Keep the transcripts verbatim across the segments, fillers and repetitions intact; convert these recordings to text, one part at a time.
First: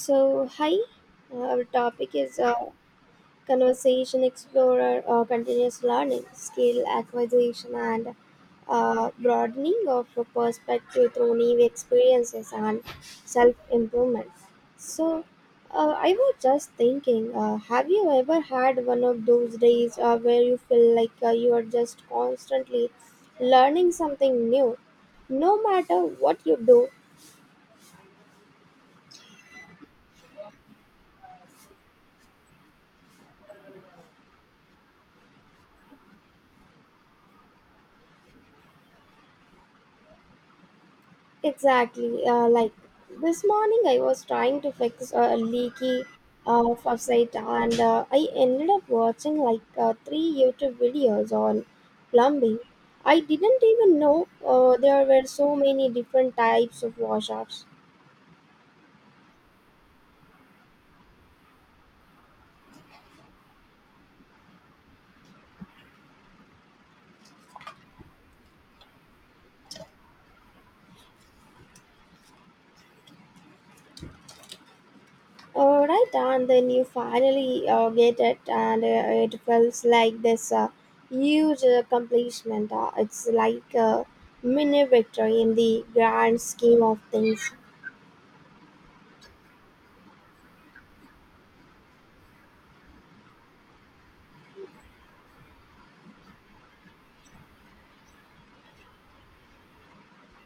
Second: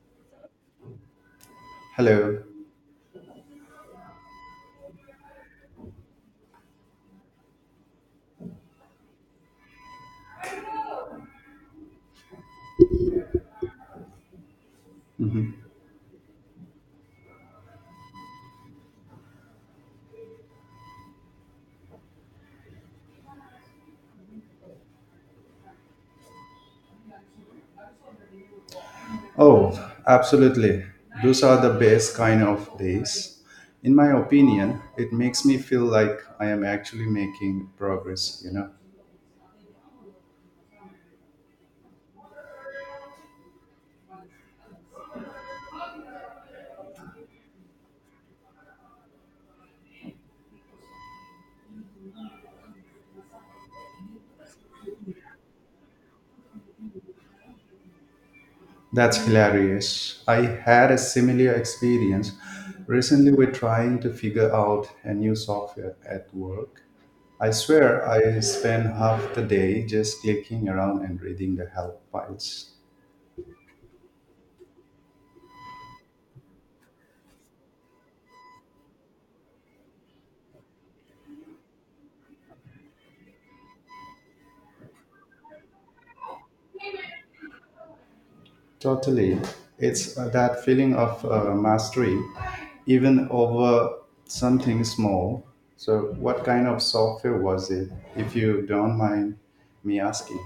So, hi. Uh, our topic is Hello. uh, Conversation Explorer, uh, Continuous Learning, Skill Acquisition, and uh, Broadening of a Perspective Through New Experiences and Self Improvement. So, Mhm. uh, I was just thinking, uh, have you ever had one of those days uh, where you feel like uh, you are just constantly learning something new? No matter what you do? Oh, absolutely. Those are the best kind of days. In my opinion, it makes me feel like I am actually making progress, you know. Exactly. Uh, like this morning, I was trying to fix a leaky uh, faucet, and uh, I ended up watching like uh, three YouTube videos on plumbing. I didn't even know uh, there were so many different types of wash-offs. That's hilarious. I had a similar experience recently. We're trying to figure out a new software at work. I swear I spent half the day just clicking around and reading the help files. Uh, right, and then you finally uh, get it, and uh, it feels like this uh, huge accomplishment. Uh, it's like a mini victory in the grand scheme of things. Totally. It's uh, that feeling of uh, mastery, even over something small. So, what kind of software was it, if you don't mind me asking?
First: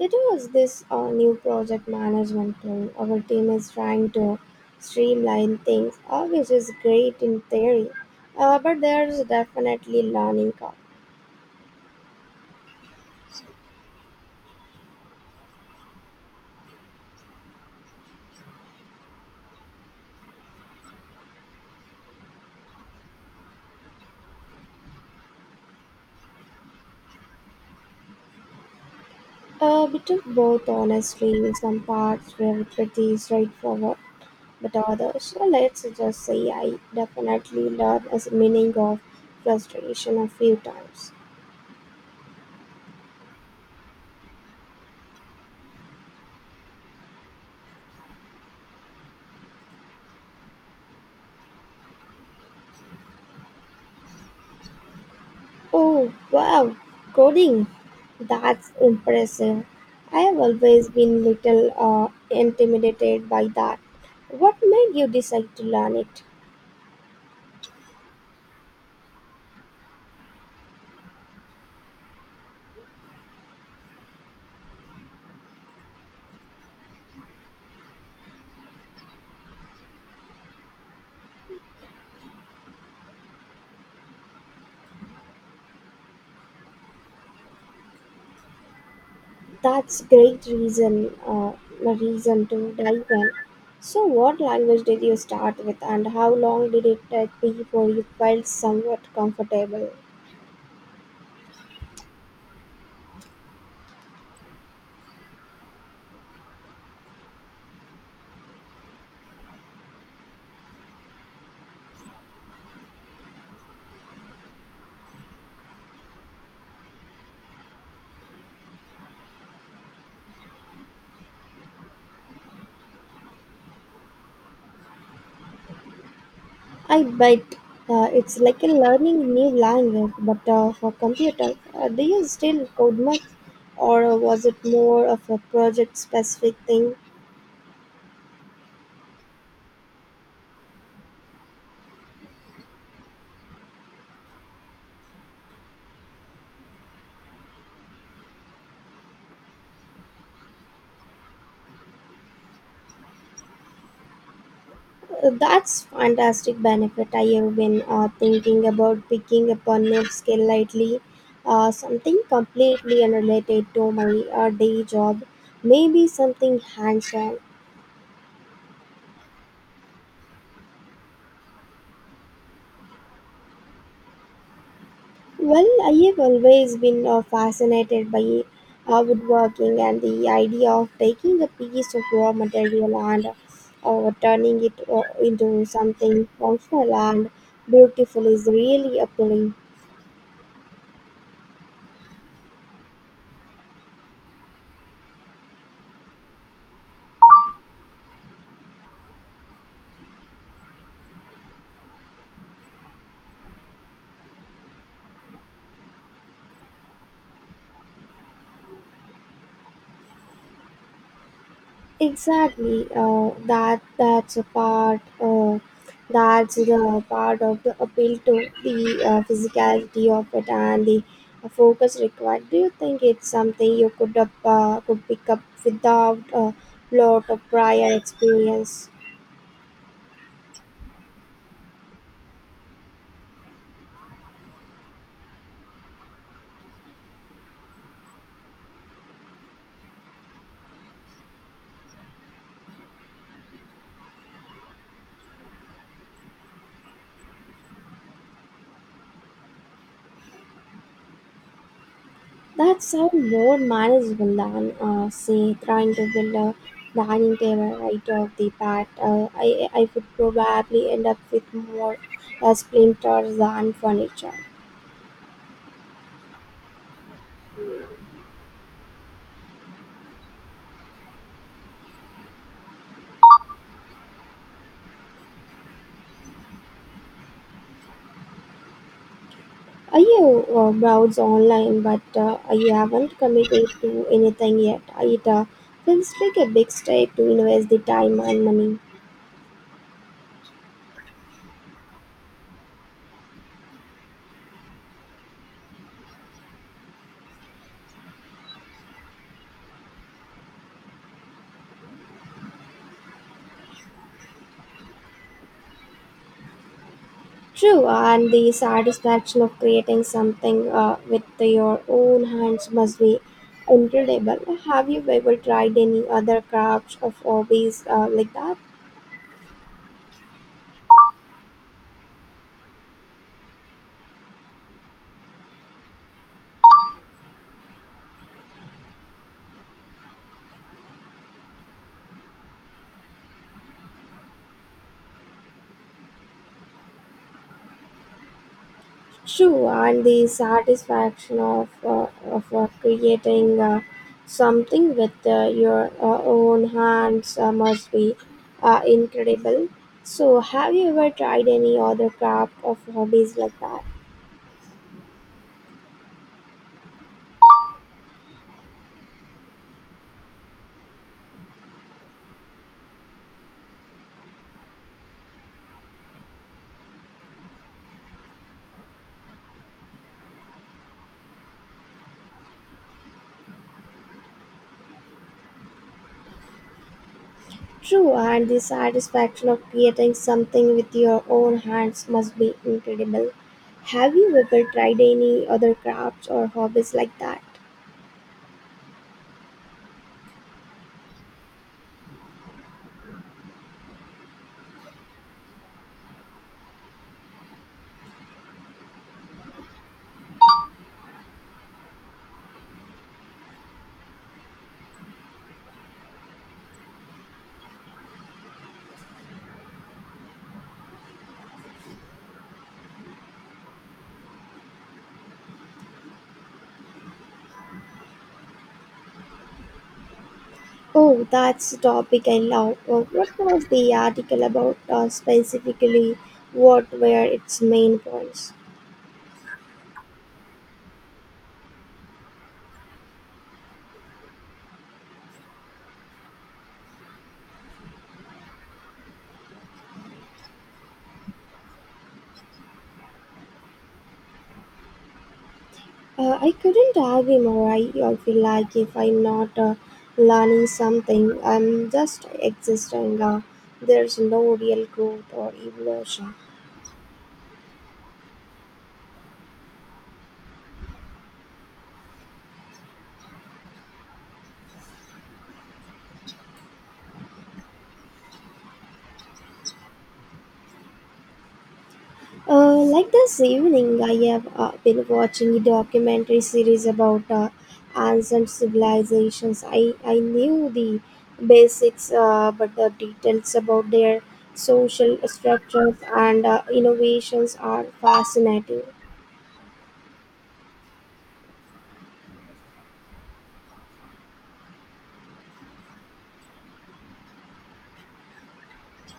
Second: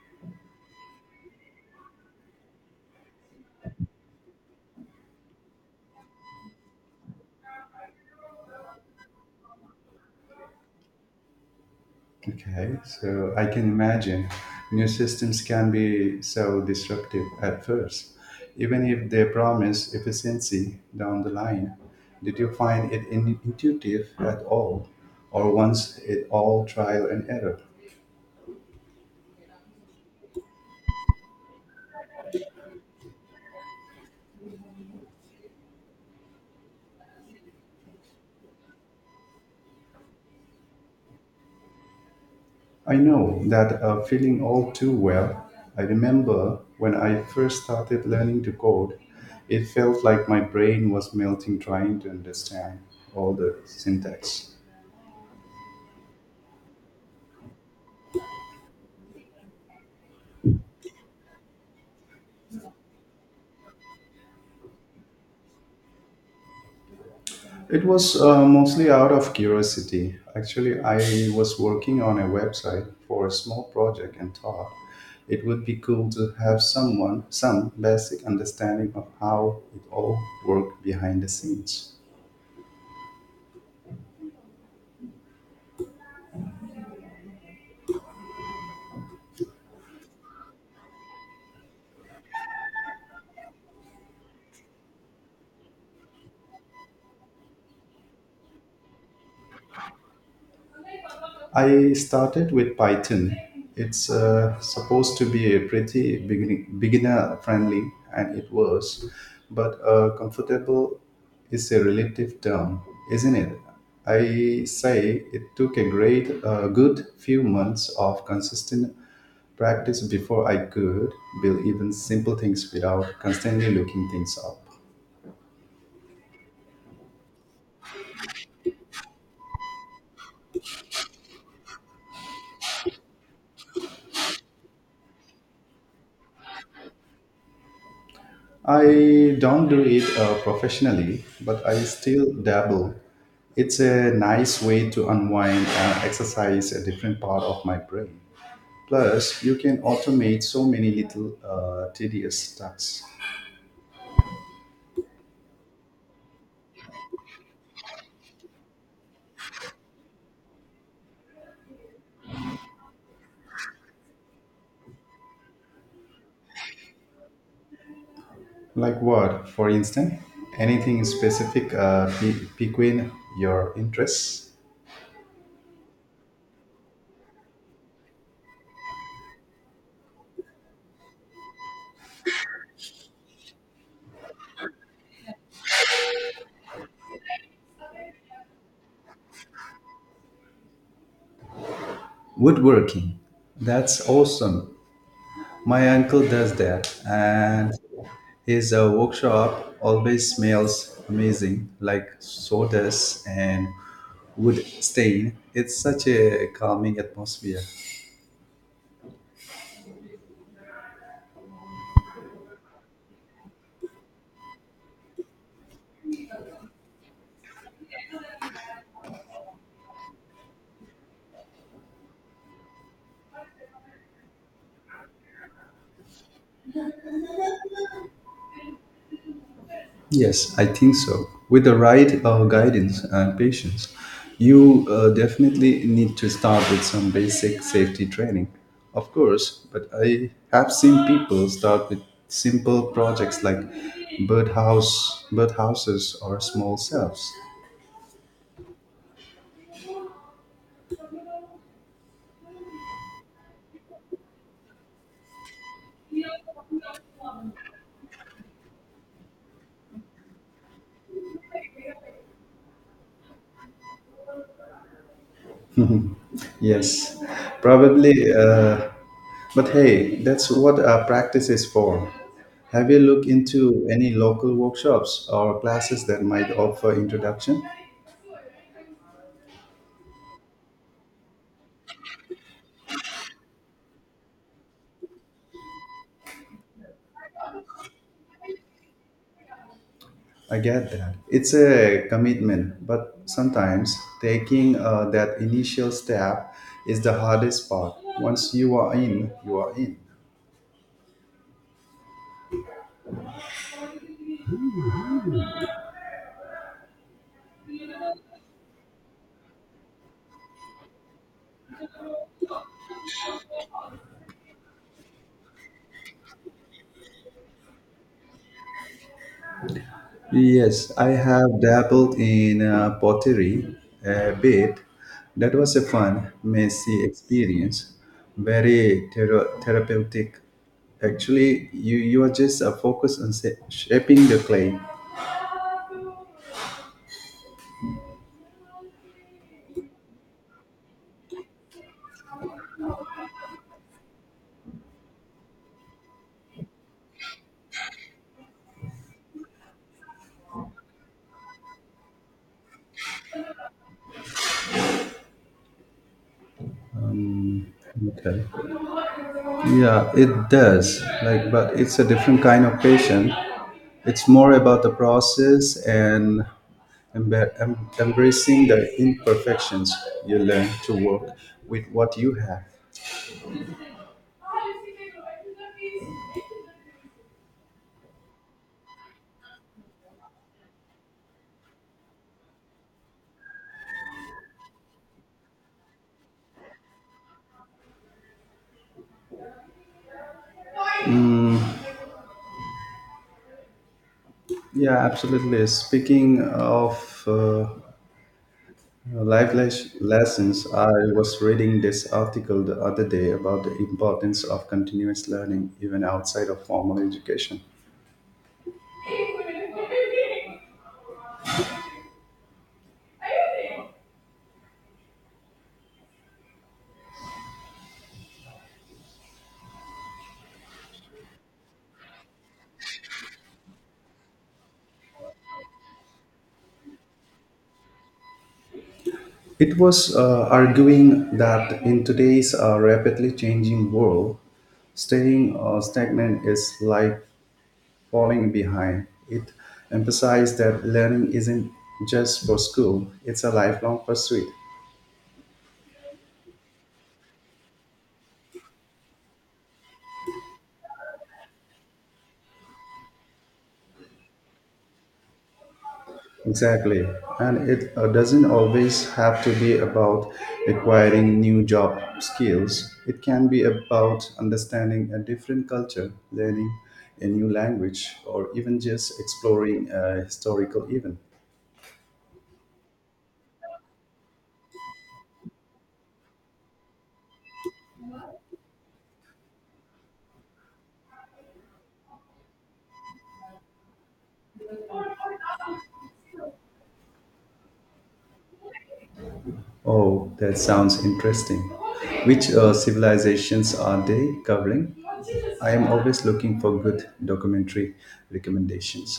It was this uh, new project management tool. Our team is trying to streamline things, uh, which is great in theory, uh, but there's definitely learning curve. Okay, so I can imagine new systems can be so disruptive at first, even if they promise efficiency down the line. Did you find it in- intuitive at all, or once it all trial and error? A bit of both, honestly. Some parts were pretty straightforward, but others, uh, let's just say I definitely learned as meaning of frustration a few times. I know that uh, feeling all too well. I remember when I first started learning to code, it felt like my brain was melting trying to understand all the syntax. Oh, wow, coding. That's impressive. I have always been little uh, intimidated by that. What made you decide to learn it? It was uh, mostly out of curiosity. Actually, I was working on a website for a small project and thought it would be cool to have someone, some basic understanding of how it all worked behind the scenes. That's great reason, uh, a reason to dive in. So, what language did you start with, and how long did it take before you felt somewhat comfortable? I started with Python. It's uh, supposed to be a pretty beginning, beginner friendly, and it was, but uh, comfortable is a relative term, isn't it? I say it took a great, uh, good few months of consistent practice before I could build even simple things without constantly looking things up. I bet uh, it's like a learning new language, but uh, for computer, uh, do you still code much, or uh, was it more of a project-specific thing? I don't do it uh, professionally, but I still dabble. It's a nice way to unwind and exercise a different part of my brain. Plus, you can automate so many little uh, tedious tasks. Uh, that's fantastic benefit. I have been uh, thinking about picking up a new skill lately, uh, something completely unrelated to my uh, day job, maybe something hands-on. Like what, for instance? Anything specific uh, pe- piquing your interests? Well, I have always been uh, fascinated by uh, woodworking, and the idea of taking a piece of raw material and uh, turning it uh, into something functional and beautiful is really appealing. Woodworking. That's awesome. My uncle does that, and his uh, workshop always smells amazing, like sawdust and wood stain. It's such a calming atmosphere. Exactly. Uh, that that's a part. Uh, that's the part of the appeal, to the uh, physicality of it and the uh, focus required. Do you think it's something you could up, uh, could pick up without a lot of prior experience? Yes, I think so. With the right uh, guidance and patience, you uh, definitely need to start with some basic safety training, of course. But I have seen people start with simple projects like birdhouse, birdhouses, or small cells. That sounds more manageable than uh, say trying to build a dining table right off the bat. Uh, I I would probably end up with more uh, splinters than furniture. Yes, probably. Uh, but hey, that's what our practice is for. Have you looked into any local workshops or classes that might offer introduction? I have uh, browsed online, but uh, I haven't committed to anything yet. It uh, feels like a big step to invest the time and money. I get that. It's a commitment, but sometimes taking uh, that initial step is the hardest part. Once you are in, you are in. True, and the satisfaction of creating something uh, with your own hands must be incredible. Have you ever tried any other crafts or hobbies uh, like that? Yes, I have dabbled in uh, pottery a bit. That was a fun, messy experience, very thera- therapeutic. Actually, you you are just uh, focused on sa- shaping the clay. True, and the satisfaction of, uh, of uh, creating uh, something with uh, your uh, own hands uh, must be uh, incredible. So, have you ever tried any other craft or hobbies like that? Um, okay. Yeah, it does. Like, but it's a different kind of patient. It's more about the process and embe- em- embracing the imperfections. You learn to work with what you have. True, and the satisfaction of creating something with your own hands must be incredible. Have you ever tried any other crafts or hobbies like that? Yeah, absolutely. Speaking of uh, life les- lessons, I was reading this article the other day about the importance of continuous learning even outside of formal education. Oh, that's a topic I love. Uh, What was the article about, uh, specifically? What were its main points? It was uh, arguing that in today's uh, rapidly changing world, staying uh, stagnant is like falling behind. It emphasized that learning isn't just for school, it's a lifelong pursuit. Uh, I couldn't argue more. I, I feel like if I'm not uh, learning something, I'm just existing. Uh, there's no real growth or evolution. Exactly. And it uh, doesn't always have to be about acquiring new job skills. It can be about understanding a different culture, learning a new language, or even just exploring a historical event. Uh, like this evening, I have uh, been watching a documentary series about uh, ancient civilizations. I, I knew the basics, uh, but the details about their social structures and uh, innovations are fascinating. Oh, that sounds interesting. Which uh, civilizations are they covering? I am always looking for good documentary recommendations.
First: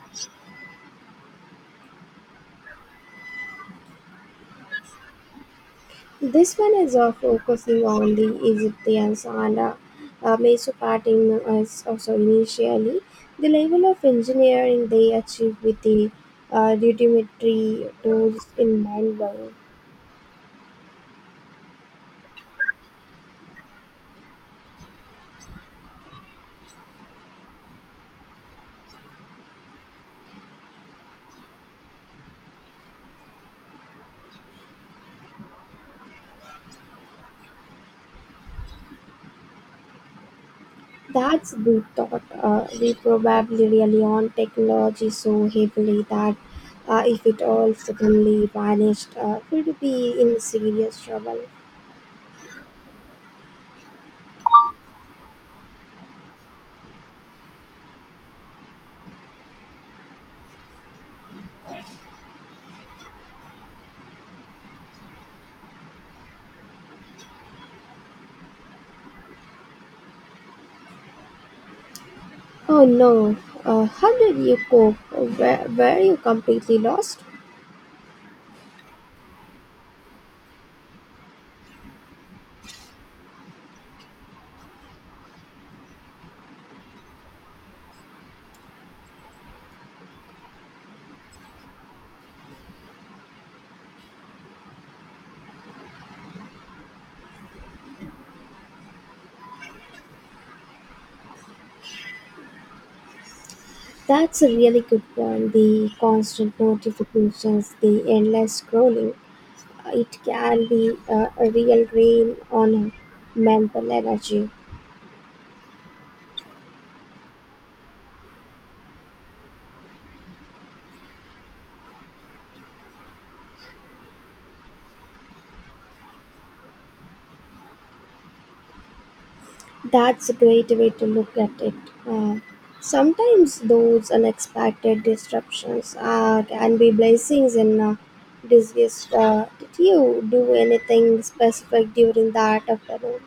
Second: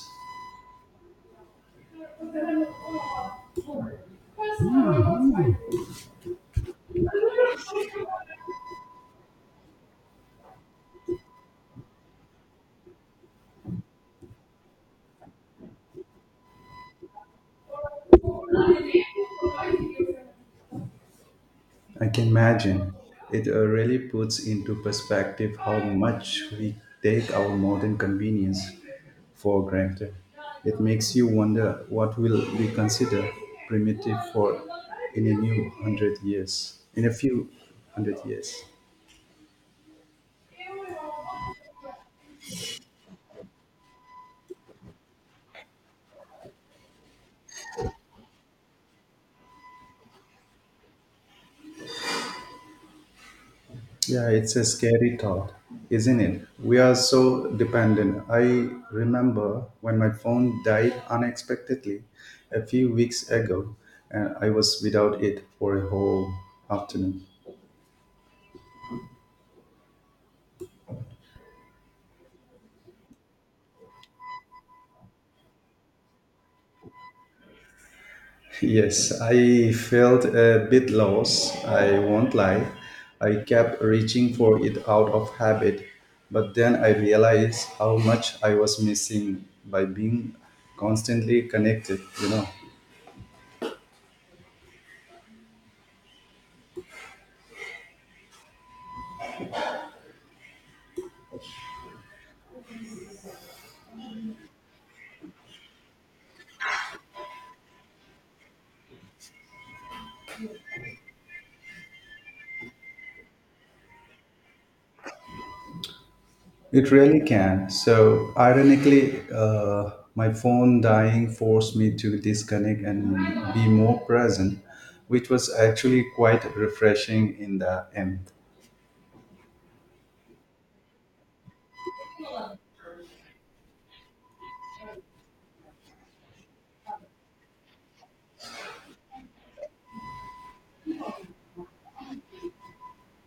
This one is uh, focusing on the Egyptians and uh, uh, Mesopotamia as also initially. The level of engineering they achieved with the uh, rudimentary tools in mind blowing. I can imagine. It uh, really puts into perspective how much we take our modern convenience for granted. It makes you wonder what will we consider primitive for in a new hundred years, in a few hundred years. That's good thought. Uh, we probably rely on technology so heavily that uh, if it all suddenly vanished, uh, we'd be in serious trouble. Yeah, it's a scary thought, isn't it? We are so dependent. I remember when my phone died unexpectedly a few weeks ago, and I was without it for a whole afternoon. Oh no, uh, how did you cope? Were, were you completely lost? Yes, I felt a bit lost, I won't lie. I kept reaching for it out of habit, but then I realized how much I was missing by being constantly connected, you know. That's a really good point. The constant notifications, the endless scrolling, it can be a, a real drain on mental energy. It really can. So, ironically, uh, my phone dying forced me to disconnect and be more present, which was actually quite refreshing in the end. That's a great way to look at it. Uh, Sometimes those unexpected disruptions uh, can be blessings in uh, disguise. Uh, did you do anything specific during that afternoon?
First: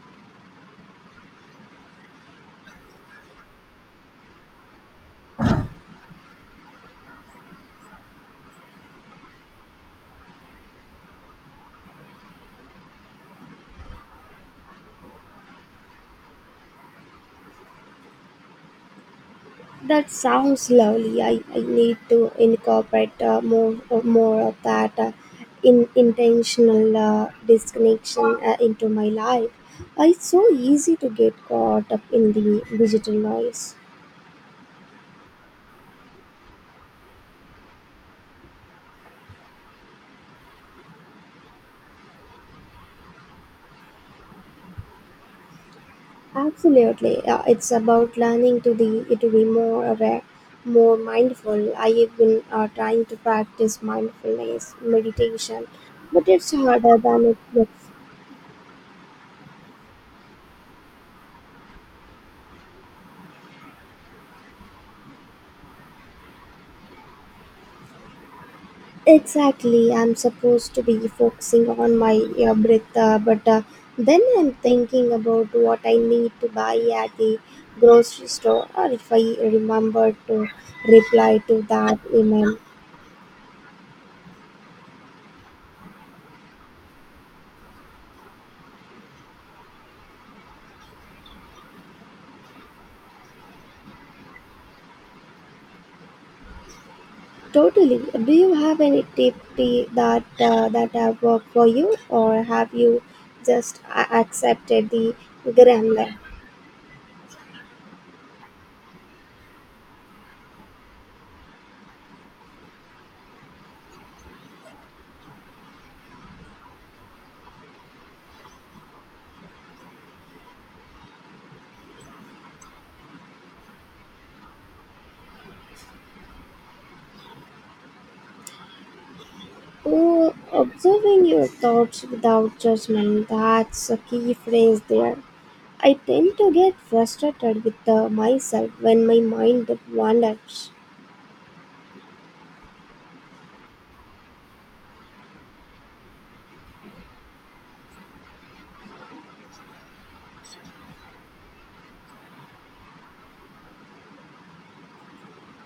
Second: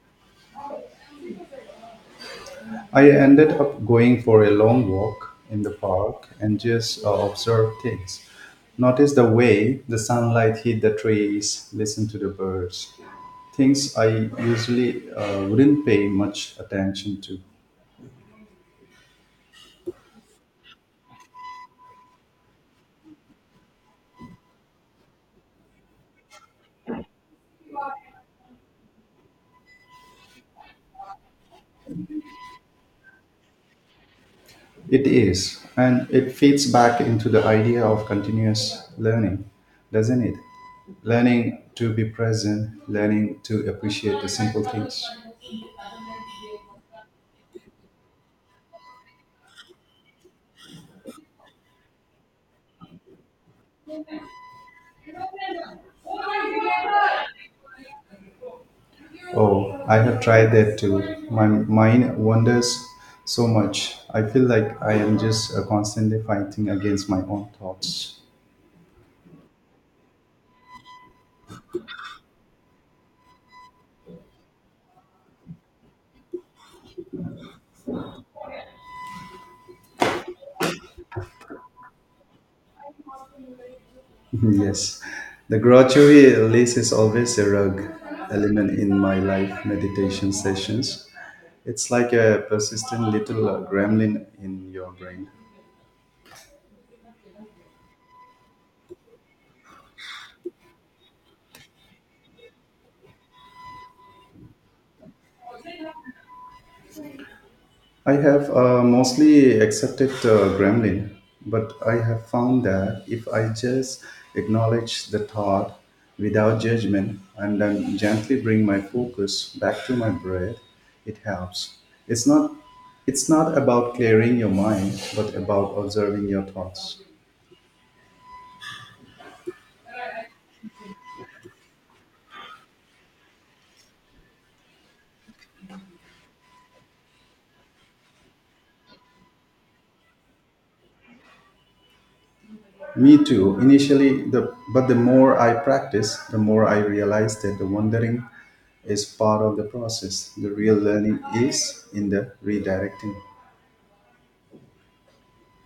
I ended up going for a long walk in the park and just uh, observe things. Notice the way the sunlight hit the trees, listen to the birds, things I usually uh, wouldn't pay much attention to. That sounds lovely. I, I need to incorporate uh, more uh, more of that uh, in intentional uh, disconnection uh, into my life. Uh, it's so easy to get caught up in the digital noise. It is, and it feeds back into the idea of continuous learning, doesn't it? Learning to be present, learning to appreciate the simple things. Absolutely, uh, it's about learning to the to be more aware, more mindful. I have been uh, trying to practice mindfulness meditation, but it's harder than it looks. Oh, I have tried that too. My mind wanders so much. I feel like I am just uh, constantly fighting against my own thoughts. Exactly, I'm supposed to be focusing on my uh, breath, uh, but uh, then I'm thinking about what I need to buy at the grocery store, or if I remember to reply to that email. Yes, the gratuity at is always a rug element in my life meditation sessions. It's like a persistent little uh, gremlin in your brain. Totally. Do you have any tip t- that uh, that have worked for you, or have you just a- accepted the grammar? I have uh, mostly accepted uh, gremlin, but I have found that if I just acknowledge the thought without judgment and then gently bring my focus back to my breath, it helps. It's not it's not about clearing your mind, but about observing your thoughts. Oh, observing your thoughts without judgment. That's a key phrase there. I tend to get frustrated with uh, myself when my mind wanders. Me too. Initially, the but the more I practice, the more I realize that the wandering is part of the process. The real learning is in the redirecting.